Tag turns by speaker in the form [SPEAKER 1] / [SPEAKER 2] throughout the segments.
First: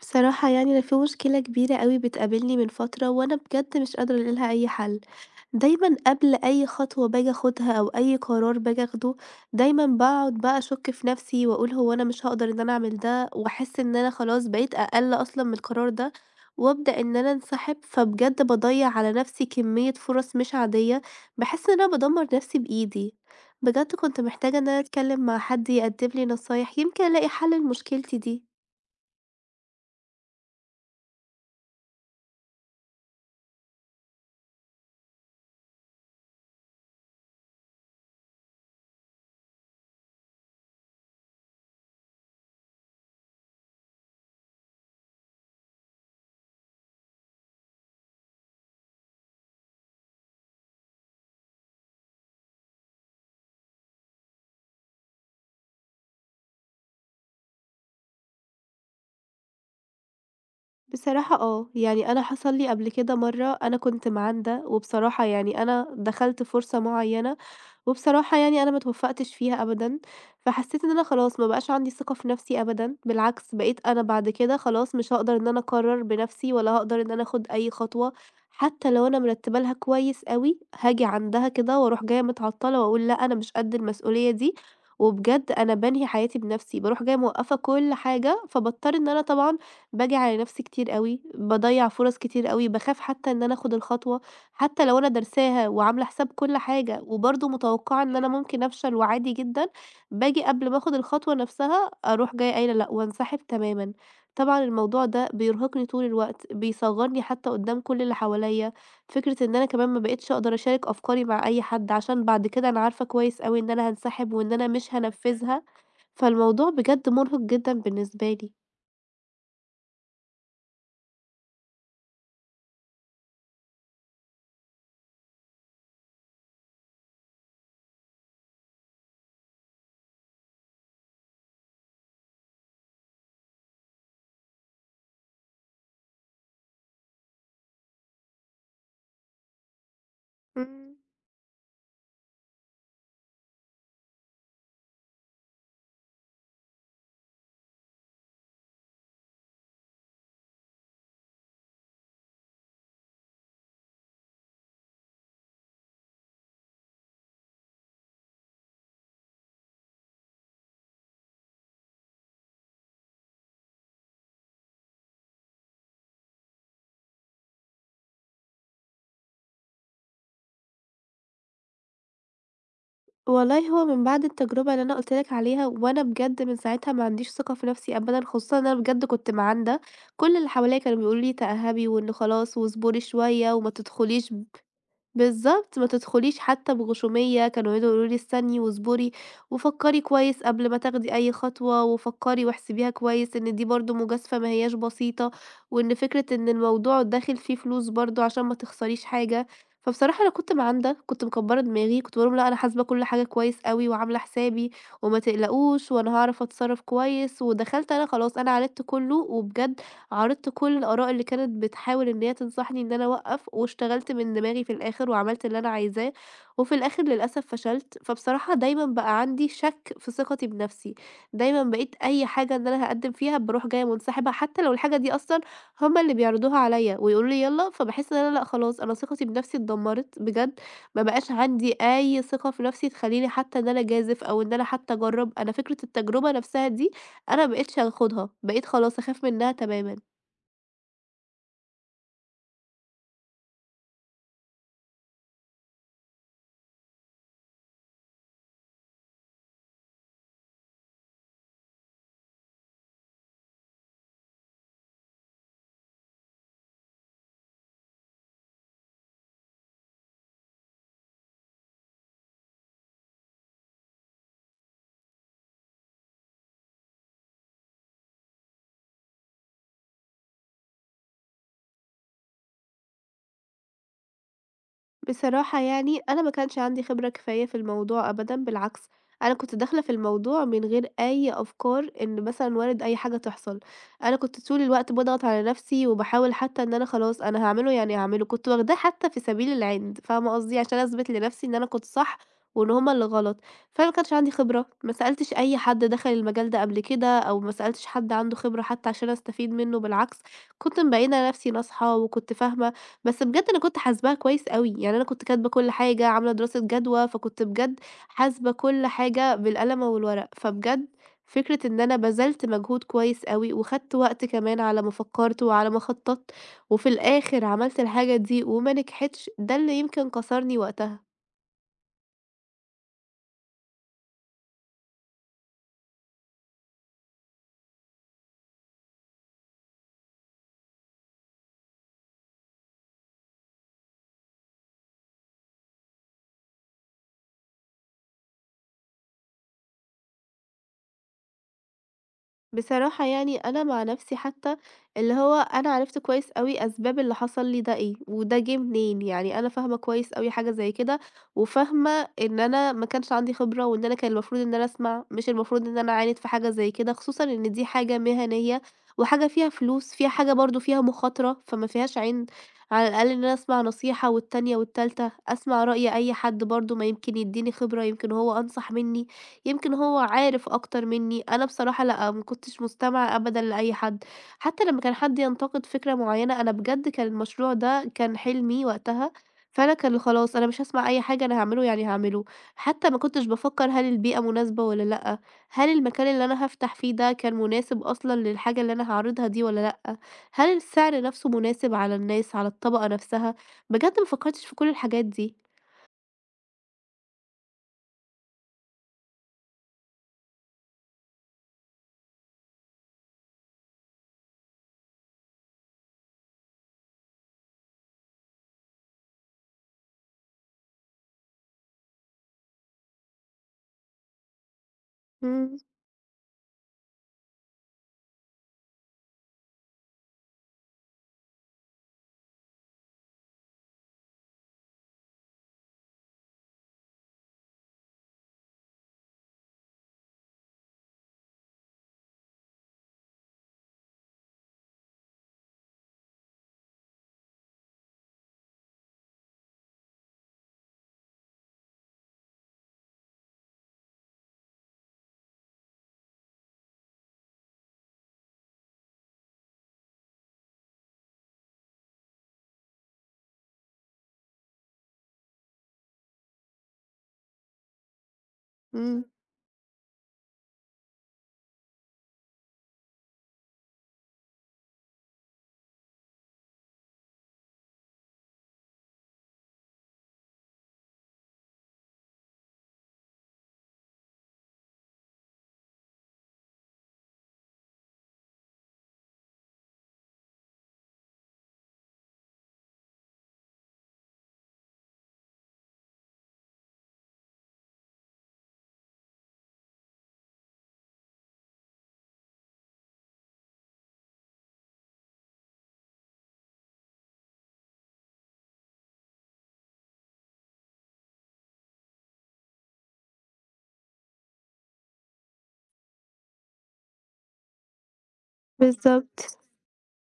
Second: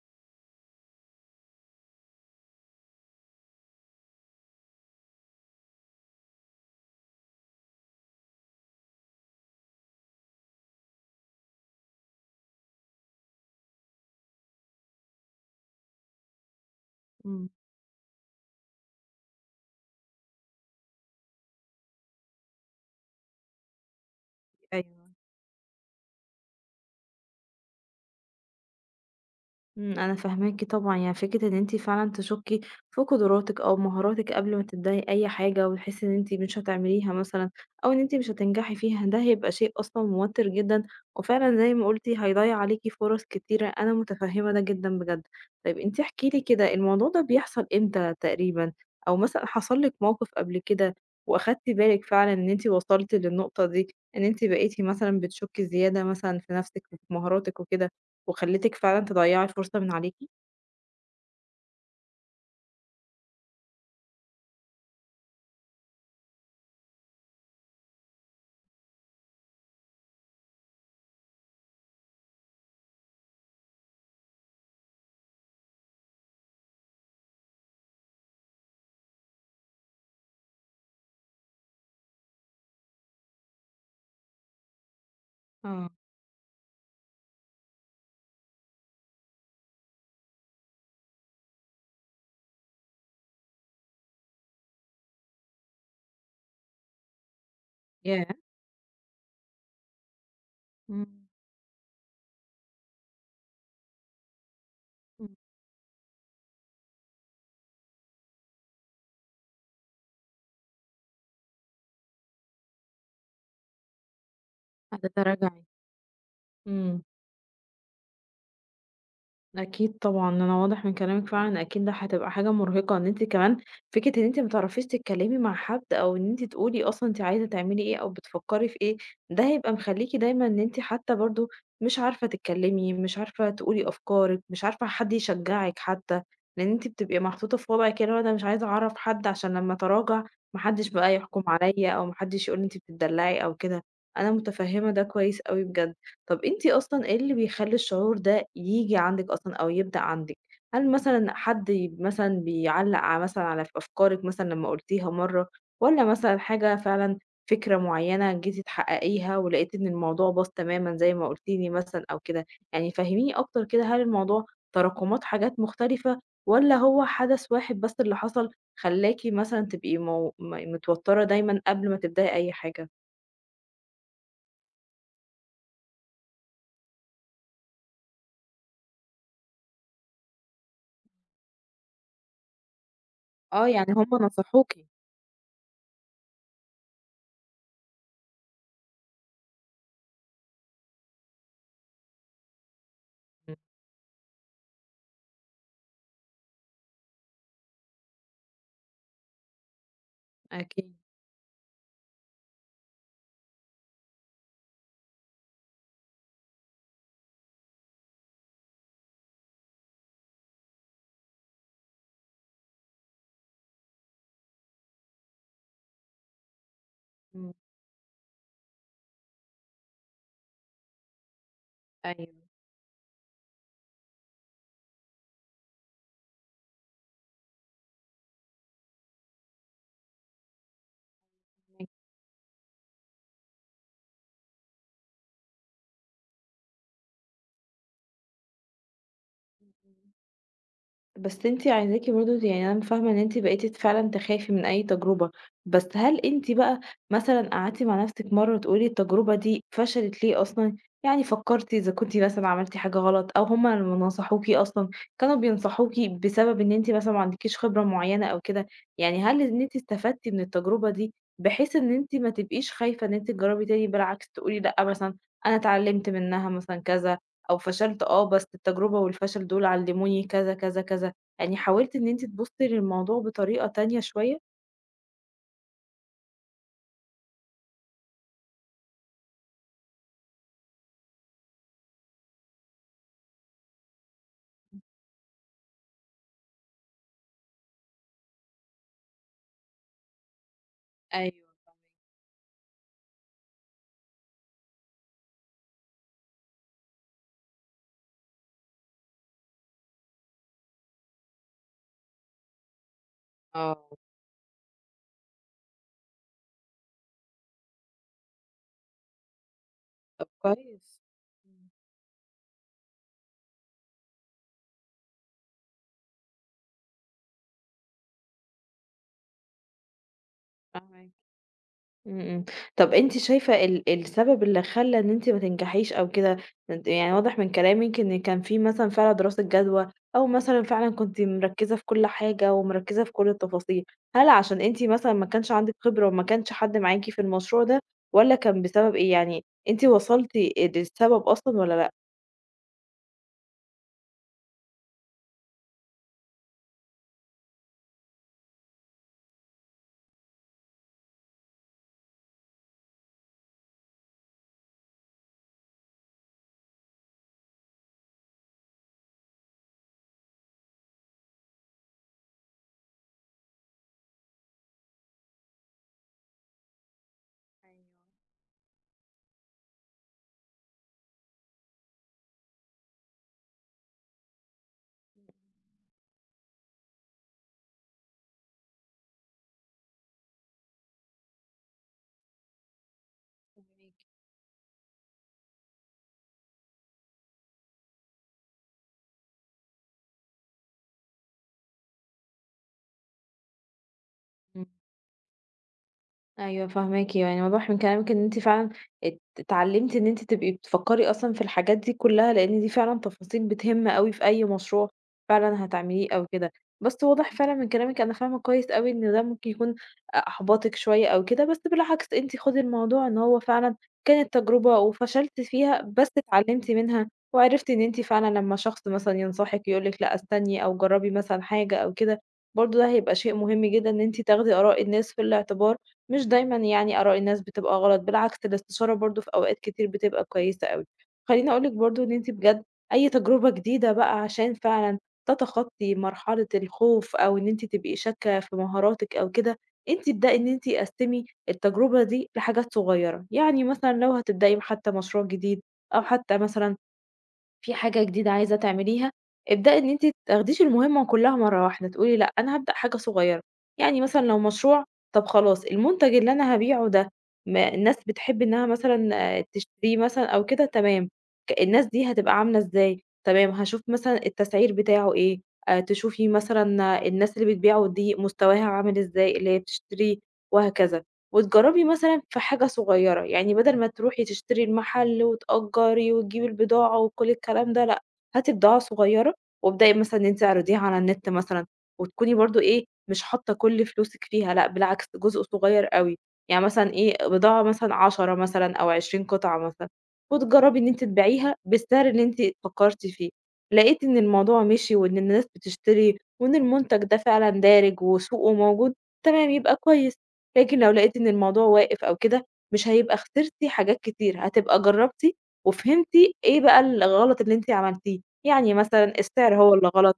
[SPEAKER 1] بصراحة يعني أنا في مشكلة كبيرة أوي بتقابلني من فترة وأنا بجد مش قادرة ألاقي لها أي حل، دايمًا قبل أي خطوة باجي أخدها أو أي قرار باجي أخده دايمًا باقعد بقى أشك في نفسي وأقول هو أنا مش هاقدر إن أنا أعمل ده، وأحس إن أنا خلاص بقيت أقل أصلًا من القرار ده، وأبدأ إن أنا
[SPEAKER 2] إمم،
[SPEAKER 1] أنسحب، فبجد باضيّع على نفسي كمية فرص مش عادية، باحس إن أنا بادمر نفسي بإيدي، بجد كنت محتاجة إن أنا
[SPEAKER 2] أيوه،
[SPEAKER 1] أتكلم مع حد يقدم لي نصايح يمكن ألاقي حل لمشكلتي دي.
[SPEAKER 2] أنا فاهماكِ طبعًا، يعني فكرة إن أنتِ فعلًا تشكي في قدراتِك أو مهاراتِك قبل ما تبدئي أي حاجة وتحسي إن أنتِ مش هتعمليها مثلًا، أو إن أنتِ مش هتنجحي فيها، ده هيبقى شيء أصلًا موتر جدًا، وفعلًا زي ما قلتِ هيضيّع عليكِ فرص كتيرة، أنا متفهمة ده جدًا بجد. طيب أنتِ احكي لي كده الموضوع ده بيحصل إمتى تقريبًا؟ أو مثلًا حصل لِك موقف قبل كده وأخدتِ بالِك فعلًا إن أنتِ وصلتِ للنقطة دي، إن أنتِ بقيتِ مثلًا بتشكي زيادة مثلًا في نفسِك وفي مهاراتِك وكده، وخلّتِك فعلًا تضيّعي فرصة من عليكِ؟
[SPEAKER 1] بصراحة آه، يعني أنا حصل لي قبل كده مرّة أنا كنت معاندة، وبصراحة يعني أنا دخلت فرصة معيّنة، وبصراحة يعني أنا ما اتوفّقتش فيها أبدًا، فحسّيت إن أنا خلاص ما بقاش عندي ثقة في نَفْسي أبدًا، بالعكس بقيت أنا بعد كده خلاص مش هاقدر إن أنا أقرّر بنَفْسي، ولا هاقدر إن أنا آخُد أي خطوة، حتى لو أنا مرتّبة لها كويس أوي، هاجي عندها كده وأروح جاية متعطّلة وأقول لأ أنا مش قد المسؤولية دي، وبجد أنا
[SPEAKER 2] آه.
[SPEAKER 1] بانهي حياتي بنَفْسي، باروح جاية موقّفة كل حاجة، فباضطر إن أنا طبعًا باجي على نفسي كتير أوي، باضيّع فرص كتير أوي، باخاف حتى إن أنا آخد الخطوة، حتى لو أنا دارساها وعاملة حساب كل حاجة، وبرضه متوقعة إن
[SPEAKER 2] ياه!
[SPEAKER 1] أنا ممكن أفشل وعادي جدًا، باجي قبل ما آخد
[SPEAKER 2] إمم،
[SPEAKER 1] الخطوة نفسها أروح جاية قايلة لأ وانسحب تمامًا. طبعًا الموضوع ده
[SPEAKER 2] إمم،
[SPEAKER 1] بيرهقني طول الوقت، بيصغّرني حتى قدّام كل اللي حواليّا، فكرة إن أنا كمان ما بقيتش أقدر أشارك أفكاري مع أي حد، عشان بعد كده أنا عارفة كويس أوي إن أنا هانسحب وإن أنا مش
[SPEAKER 2] قاعدة أراجع
[SPEAKER 1] هانفذها،
[SPEAKER 2] أهي.
[SPEAKER 1] فالموضوع
[SPEAKER 2] إمم.
[SPEAKER 1] بجد مُرهق جدًا بالنسبة لي.
[SPEAKER 2] أكيد طبعًا، أنا واضح من كلامِك فعلًا أكيد ده هتبقى حاجة مرهقة، إن أنتِ كمان فكرة إن أنتِ ما تعرفيش تتكلمي مع حد أو إن أنتِ تقولي أصلًا أنتِ عايزة تعملي إيه أو بتفكّري في إيه، ده هيبقى مخلّيكِ دايمًا إن أنتِ حتى برضه مش عارفة تتكلمي، مش عارفة تقولي أفكارِك، مش عارفة حد يشجعِك حتى، لإن أنتِ بتبقي محطوطة في وضع كده اللي هو أنا مش عايزة أعرّف حد عشان لمّا أتراجع ما حدش
[SPEAKER 1] إمم.
[SPEAKER 2] بقى يحكم عليَّ أو ما حدش يقول لي أنتِ بتتدلّعي أو كده، أنا متفهّمة ده كويس أوي بجد. طب أنتِ أصلًا إيه اللي بيخلّي الشعور ده ييجي عندِك أصلًا أو يبدأ عندِك؟ هل مثلًا حد مثلًا بيعلّق مثلًا على أفكارِك مثلًا لمّا قُلتيها مرّة، والّا مثلًا حاجة فعلًا فكرة معيّنة جيتِ تحققيها ولقيتِ إن الموضوع باظ تمامًا زي ما قُلتِ لي مثلًا أو كده؟ يعني فهّميني أكتر كده هل الموضوع تراكمات حاجات مختلفة، والّا هو حدث واحد بس اللي حصل خلّاكِ مثلًا تبقي مو م متوتّرة دايمًا قبل ما تبدئي أي حاجة؟
[SPEAKER 1] والله هو من بعد التجربة اللي أنا قُلت لك عليها، وأنا بجد من ساعتها ما عنديش ثقة في نفسي أبدًا، خصوصًا إن أنا بجد كنت مَعَندة، كل اللي حواليّا كانوا بيقولوا لي تأهبي وإن خلاص واصبري شوية
[SPEAKER 2] آه،
[SPEAKER 1] وما
[SPEAKER 2] يعني هم
[SPEAKER 1] تدخليش
[SPEAKER 2] نصحوكِ.
[SPEAKER 1] بالضبط، ما تدخليش حتى بغشومية، كانوا يقعدوا يقولوا لي: "استني واصبري وفكّري كويس قبل ما تاخدي أي خطوة، وفكّري واحسبيها كويس إن
[SPEAKER 2] إمم،
[SPEAKER 1] دي برضه مجازفة ما هياش بسيطة، وإن فكرة إن الموضوع داخل فيه فلوس برضه عشان ما تخسريش حاجة." فبصراحة أنا كنت معانده،
[SPEAKER 2] أكيد.
[SPEAKER 1] كنت مكبّرة دماغي، كنت باقول لهم: "لأ، أنا حاسبة كل حاجة كويس أوي وعاملة حسابي وما تقلقوش وأنا هاعرف أتصرّف كويس." ودخلت أنا خلاص أنا عالجت كُلّه وبجد عارضت كل الآراء اللي كانت بتحاول إن هي تنصحني إن أنا أوقّف، واشتغلت من دماغي في الآخر وعملت اللي أنا عايزاه، وفي الآخر للأسف
[SPEAKER 2] إمم.
[SPEAKER 1] فشلت، فبصراحة دايمًا بقى عندي شَك في ثقتي بنفسي، دايمًا بقيت أي
[SPEAKER 2] أيوه،
[SPEAKER 1] حاجة إن أنا هاقدّم فيها باروح جاية منسحبة، حتى لو الحاجة دي أصلًا هُم اللي بيعرضوها عليَّ ويقولوا لي يالّا، فباحس إن أنا لأ خلاص أنا ثقتي بنفسي اتدمرت بجد، ما بقاش عندي
[SPEAKER 2] فاهماكِ.
[SPEAKER 1] أي ثقة في نفسي تخلّيني حتى إن أنا أجازف أو إن أنا حتى أجرّب، أنا فكرة التجربة نفسها دي أنا ما بقيتش هاخدها، بقيت خلاص أخاف منها
[SPEAKER 2] إمم،
[SPEAKER 1] تمامًا.
[SPEAKER 2] إمم. بس أنتِ عايزاكِ برضه يعني أنا فاهمة إن أنتِ بقيتِ فعلًا تخافي من أي تجربة، بس هل أنتِ بقى مثلًا قعدتِ مع نفسِك مرّة تقولي التجربة دي فشلت ليه أصلًا؟ يعني فكرتِ إذا كنتِ مثلًا عملتِ حاجة غلط أو هُم لمّا نصحوكِ أصلًا كانوا بينصحوكِ بسبب إن أنتِ مثلًا ما عندكيش خبرة معينة أو كده، يعني هل إن أنتِ استفدتِ من التجربة دي بحيث إن أنتِ ما تبقيش خايفة إن أنتِ تجربي تاني بالعكس تقولي لأ مثلًا، أنا اتعلمت منها مثلًا كذا أو فشلت آه، بس التجربة والفشل دول علموني كذا، كذا، كذا؟ يعني حاولتِ إن أنتِ تبُصّي للموضوع بطريقة تانية شوية؟
[SPEAKER 1] بصراحة يعني أنا ما كانش عندي خبرة كفاية في الموضوع أبدًا، بالعكس أنا كنت داخلة في الموضوع من غير أي أفكار إن مثلًا وارد أي حاجة تحصل، أنا كنت طول الوقت باضغط على نفسي وباحاول حتى إن أنا خلاص أنا هاعمله يعني هاعمله، كنت واخداه حتى في سبيل العِند، فاهمة قصدي؟ عشان أثبت
[SPEAKER 2] أيوه
[SPEAKER 1] لنفسي إن أنا كنت صح وإن هُم اللي غلط، فأنا ما كانش عندي خبرة، ما سألتش أي حد دخل المجال ده قبل كده، أو ما سألتش حد عنده خبرة حتى عشان أستفيد منه، بالعكس كنت مبيّنة لنفسي ناصحة وكنت فاهمة بس بجد أنا كنت
[SPEAKER 2] آه،
[SPEAKER 1] حاسباها كويس أوي، يعني أنا كنت كاتبة كل حاجة، عاملة دراسة جدوى، فكنت بجد حاسبة كل حاجة بالقلمة
[SPEAKER 2] طب
[SPEAKER 1] والورق، فبجد
[SPEAKER 2] كويس.
[SPEAKER 1] فكرة
[SPEAKER 2] إمم،
[SPEAKER 1] إن أنا بذلت مجهود كويس أوي، وخدت وقت كمان على ما فكرت وعلى ما خططت، وفي الآخر عملت الحاجة دي وما نجحتش، ده اللي يمكن كسرني
[SPEAKER 2] فاهماك.
[SPEAKER 1] وقتها.
[SPEAKER 2] إمم، إمم. طب أنتِ شايفة السبب اللي خلّى إن أنتِ ما تنجحيش أو كده، أنتِ يعني واضح من كلامِك إن كان في مثلًا فعلًا دراسة جدوى أو مثلًا فعلًا كنتِ مركّزة في كل حاجة ومركّزة في كل التفاصيل، هل عشان أنتِ مثلًا ما كانش عندِك خبرة وما كانش حد معاكِ في المشروع ده والّا كان بسبب إيه؟ يعني أنتِ وصلتِ للسبب أصلًا والّا لأ؟
[SPEAKER 1] بصراحة يعني أنا مع نفسي حتى اللي هو أنا عرفت كويس أوي أسباب اللي حصل لي ده إيه وده جه منين يعني أنا فاهمة كويس أوي حاجة زي كده وفاهمة إن أنا ما كانش عندي خبرة وإن أنا كان المفروض إن أنا أسمع مش المفروض إن أنا أعاند في حاجة زي كده خصوصا إن دي حاجة مهنية وحاجة فيها فلوس فيها حاجة برضو فيها مخاطرة فما فيهاش عند على الأقل إن أنا أسمع نصيحة والتانية والتالتة أسمع رأي أي حد برضو ما يمكن يديني خبرة يمكن هو أنصح مني يمكن هو عارف أكتر منّي، أنا بصراحة لأ، ما كنتش مستمعة أبدًا لأي حد، حتى لمّا كان حد ينتقد فكرة معيّنة، أنا بجد كان المشروع ده كان حلمي وقتها، فأنا كان خلاص أنا مش هاسمع أي حاجة، أنا هاعمله يعني هاعمله، حتى ما كنتش بافكّر هل
[SPEAKER 2] فاهماكِ،
[SPEAKER 1] البيئة مناسبة والّا لأ، هل المكان اللي أنا هافتح فيه ده كان مناسب أصلًا للحاجة اللي أنا هاعرضها دي والّا لأ، هل السعر نفْسه مناسب على الناس، على الطبقة نفْسها، بجد ما فكّرتش في
[SPEAKER 2] إمم.
[SPEAKER 1] كل الحاجات دي.
[SPEAKER 2] أيوه فاهماكِ، يعني واضح من كلامِك إن أنتِ فعلًا اتعلمتِ إن أنتِ تبقي بتفكّري أصلًا في الحاجات دي كلّها، لإن دي فعلًا تفاصيل بتهم أوي في أي مشروع فعلًا هتعمليه أو كده. بس واضح فعلًا من كلامِك أنا فاهمة كويس أوي إن ده ممكن يكون أحبطِك شوية أو كده، بس بالعكس أنتِ خُدي الموضوع إن هو فعلًا كانت تجربة وفشلتِ
[SPEAKER 1] إمم،
[SPEAKER 2] فيها، بس اتعلمتِ منها وعرفتِ إن أنتِ فعلًا لمّا شخص مثلًا ينصحِك يقول لِك لأ استني أو جرّبي مثلًا حاجة أو كده، برضه ده هيبقى شيء مهم جدًا إن أنتِ تاخدي آراء الناس في الاعتبار. مش دايمًا يعني آراء الناس بتبقى غلط، بالعكس الاستشارة برضه في أوقات كتير بتبقى كويسة أوي. خلّيني أقول لِك برضه إن أنتِ بجد أي تجربة جديدة بقى عشان فعلًا تتخطّي مرحلة الخوف أو إن أنتِ تبقي شاكة في مهاراتِك أو كده، أنتِ ابدئي إن أنتِ قسّمي التجربة دي لحاجات صغيرة، يعني مثلًا لو هتبدئي حتى مشروع جديد أو حتى مثلًا في حاجة جديدة عايزة تعمليها، ابدئي إن أنتِ تاخديش المهمة كلها مرّة واحدة، تقولي لأ، أنا هابدأ حاجة صغيّرة، يعني مثلًا لو مشروع، طَب خلاص المنتج اللي أنا هابيعه ده ما الناس بتحب إنها
[SPEAKER 1] إمم،
[SPEAKER 2] مثلًا آه، تشتريه مثلًا أو كده، تمام، ك الناس دي هتبقى عاملة إزاي، تمام، هاشوف مثلًا التسعير بتاعه إيه، تشوفي مثلًا آه، الناس اللي بتبيعه دي مستواها عامل إزاي اللي هي بتشتريه وهكذا. وتجرّبي مثلًا في حاجة صغيّرة، يعني بدل ما تروحي تشتري المحل وتأجّري وتجيبي البضاعة وكل الكلام ده لأ، هاتي بضاعة صغيّرة وابدئي مثلًا إن أنتِ اعرضيها على النت مثلًا، وتكوني برضه إيه، مش حاطّة كل فلوسِك فيها لأ، بالعكس جزء صغيّر أوي، يعني مثلًا إيه، بضاعة مثلًا 10 مثلًا أو 20 قطعة مثلًا، وتجرّبي إن أنتِ تبيعيها بالسعر اللي أنتِ فكّرتِ فيه، لقيتِ إن الموضوع مشي وإن الناس بتشتري وإن المنتج ده فعلًا دارج وسوقه موجود، تمام يبقى كويس. لكن لو لقيتِ إن الموضوع واقف أو كده، مش هيبقى خسرتِ حاجات كتير، هتبقى جرّبتِ وفهمتِ إيه بقى الغلط اللي أنتِ عملتيه، يعني مثلًا
[SPEAKER 1] بالضبط.
[SPEAKER 2] السعر هو اللي غلط،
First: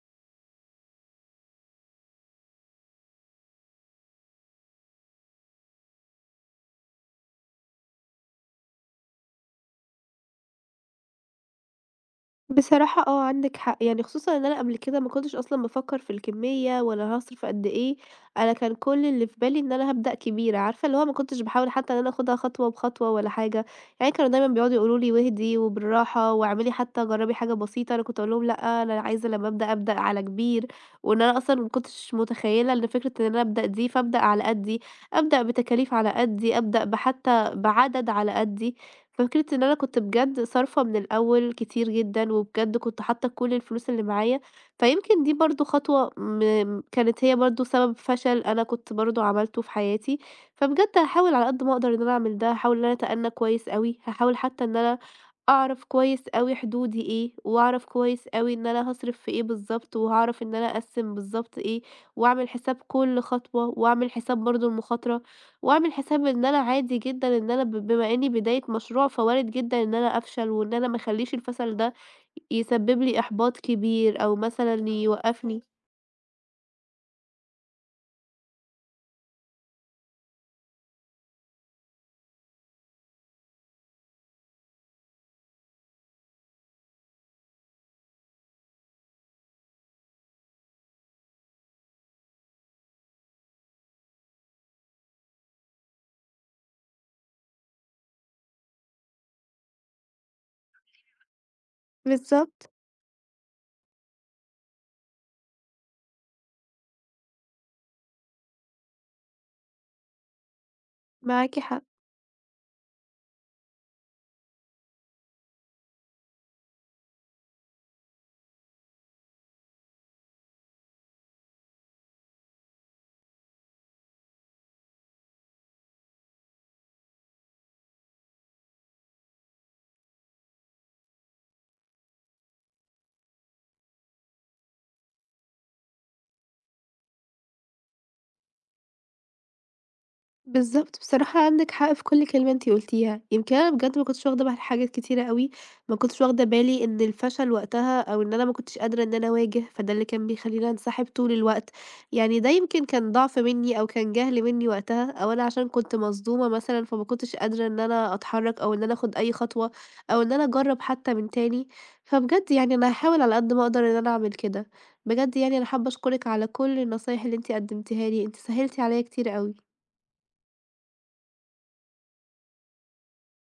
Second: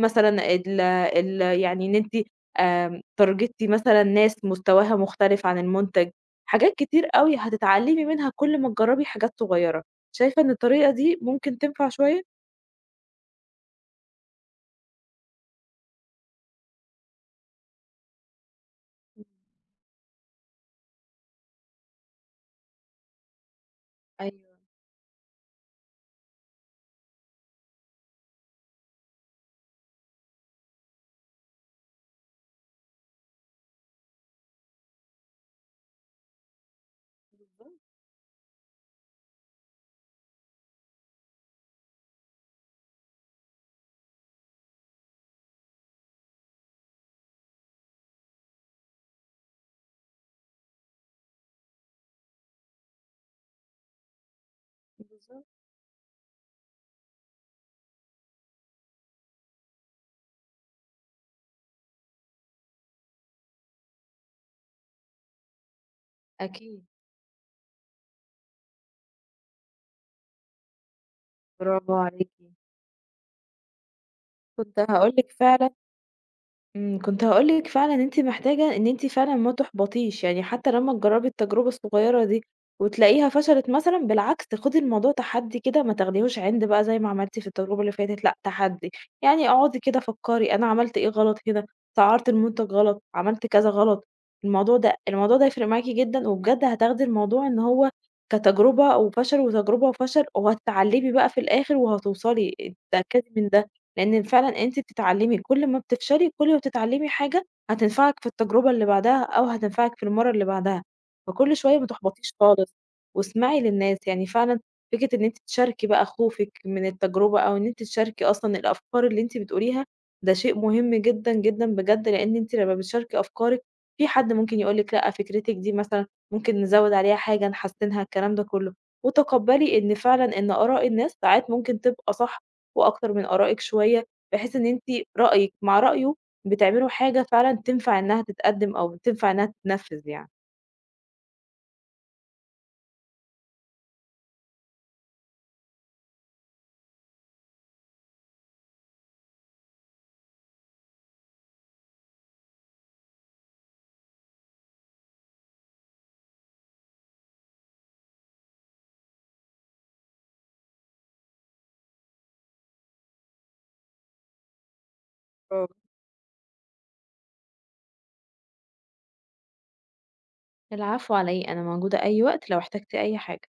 [SPEAKER 2] مثلًا ال ال يعني إن أنتِ تارجتِ مثلًا ناس مستواها مختلف عن المنتج، حاجات كتير أوي هتتعلمي منها كل ما تجرّبي حاجات صغيّرة، شايفة إن الطريقة دي ممكن تنفع شوية؟
[SPEAKER 1] بصراحة آه، عندِك حق، يعني خصوصًا إن أنا قبل كده ما كنتش أصلًا بافكّر في الكمية ولا أنا هاصرف قد إيه، أنا كان كل
[SPEAKER 2] إمم،
[SPEAKER 1] اللي في بالي إن أنا هابدأ كبيرة، عارفة اللي هو ما كنتش باحاول حتى إن أنا آخُدها خطوة بخطوة ولا حاجة، يعني كانوا دايمًا
[SPEAKER 2] أيوه
[SPEAKER 1] بيقعدوا يقولوا لي واهدي وبالراحة واعملي حتى جرّبي حاجة بسيطة، أنا كنت أقول لهم لأ، أنا عايزة لمّا أبدأ، أبدأ على كبير، وإن أنا أصلًا ما كنتش متخيّلة إن فكرة إن أنا أبدأ دي، فابدأ على قدّي، أبدأ بتكاليف على قدّي، أبدأ بحتى
[SPEAKER 2] بالضبط،
[SPEAKER 1] بعدد على قدّي. فكرة إن أنا كنت بجد صارفة من الأول كتير جدًا، وبجد كنت حاطة كل الفلوس اللي معايا، فيمكن دي برضه خطوة م كانت هي برضه سبب فشل أنا كنت برضه عملته في حياتي، فبجد هاحاول على قد ما أقدر إن أنا أعمل ده، هاحاول إن أنا أتأنى كويس أوي، هاحاول حتى إن أنا
[SPEAKER 2] بالضبط،
[SPEAKER 1] أعرف كويس أوي حدودي إيه، وأعرف كويس أوي إن أنا هاصرف في إيه بالضبط، وهاعرف إن أنا أقسّم بالضبط إيه، وأعمل حساب كل خطوة، وأعمل حساب برضه المخاطرة، وأعمل حساب إن أنا
[SPEAKER 2] أكيد.
[SPEAKER 1] عادي جدًا إن أنا بما إني بداية مشروع فوارد جدًا إن أنا أفشل، وإن أنا ما اخلّيش الفشل ده
[SPEAKER 2] برافو عليكِ،
[SPEAKER 1] يسبب لي إحباط كبير أو
[SPEAKER 2] كنت
[SPEAKER 1] مثلًا
[SPEAKER 2] هاقول لِك
[SPEAKER 1] يوقّفني.
[SPEAKER 2] فعلًا إمم، كنت هاقول لِك فعلًا ان أنتِ محتاجة إن أنتِ فعلًا ما تُحبطيش، يعني حتى لمّا تجرّبي التجربة الصغيرة دي وتلاقيها فشلت مثلًا، بالعكس خدي الموضوع تحدي كده، ما تاخديهوش عِند بقى زي ما عملتِ في التجربة اللي فاتت، لأ تحدي، يعني اقعدي كده فكّري أنا عملت إيه غلط هنا، سعرت المنتج غلط، عملت كذا غلط، الموضوع ده الموضوع ده هيفرق معاكِ جدًا، وبجد هتاخدي الموضوع إن هو كتجربة وفشل، وتجربة وفشل، وهتتعلمي بقى في الآخر وهتوصلي،
[SPEAKER 1] بالضبط،
[SPEAKER 2] اتأكدي من ده. لأن فعلًا أنتِ بتتعلّمي كل ما بتفشلي، كل ما بتتعلّمي حاجة هتنفعِك في التجربة اللي بعدها أو هتنفعِك في المَرّة اللي بعدها، فكل
[SPEAKER 1] معاكِ
[SPEAKER 2] شوية
[SPEAKER 1] حق.
[SPEAKER 2] ما تُحبطيش خالص، واسمعي للناس، يعني فعلًا فكرة إن أنتِ تشاركي بقى خوفِك من التجربة أو إن أنتِ تشاركي أصلًا الأفكار اللي أنتِ بتقوليها، ده شيء مهم جدًا، جدًا بجد، لأن أنتِ لمّا بتشاركي أفكارِك في حد ممكن يقول لِك لأ فكرتِك دي مثلًا ممكن نزوّد عليها حاجة، نحسّنها، الكلام ده كُلّه، وتقبّلي إن فعلًا إن آراء الناس ساعات ممكن تبقى صح وأكتر من آرائِك شوية، بحيث إن أنتِ رأيِك مع رأيه بتعملوا حاجة فعلًا تنفع إنها تتقدم أو تنفع إنها تتنفذ يعني.
[SPEAKER 1] بالضبط، بصراحة عندِك حق في كل كلمة أنتِ قُلتيها، يمكن أنا بجد ما كنتش واخدة بالي حاجات كتيرة أوي، ما كنتش واخدة بالي إن الفشل وقتها أو إن أنا ما كنتش قادرة إن أنا أواجه، فده اللي كان بيخلّيني أنسحب طول الوقت، يعني ده يمكن كان ضعف منّي أو كان جهل منّي وقتها، أو أنا عشان كنت مصدومة مثلًا فما كنتش قادرة إن أنا أتحرّك أو إن أنا آخُد أي خطوة أو إن أنا أجرّب حتى من تاني، فبجد يعني أنا هاحاول على قد ما أقدر إن أنا أعمل كده، بجد يعني أنا
[SPEAKER 2] برافو.
[SPEAKER 1] حابة أشكرِك على كل النصايح اللي أنتِ قدّمتيها لي، أنتِ سهّلتِ عليّا كتير أوي.
[SPEAKER 2] العفو على إيه، أنا موجودة أي وقت لو احتجتِ أي حاجة.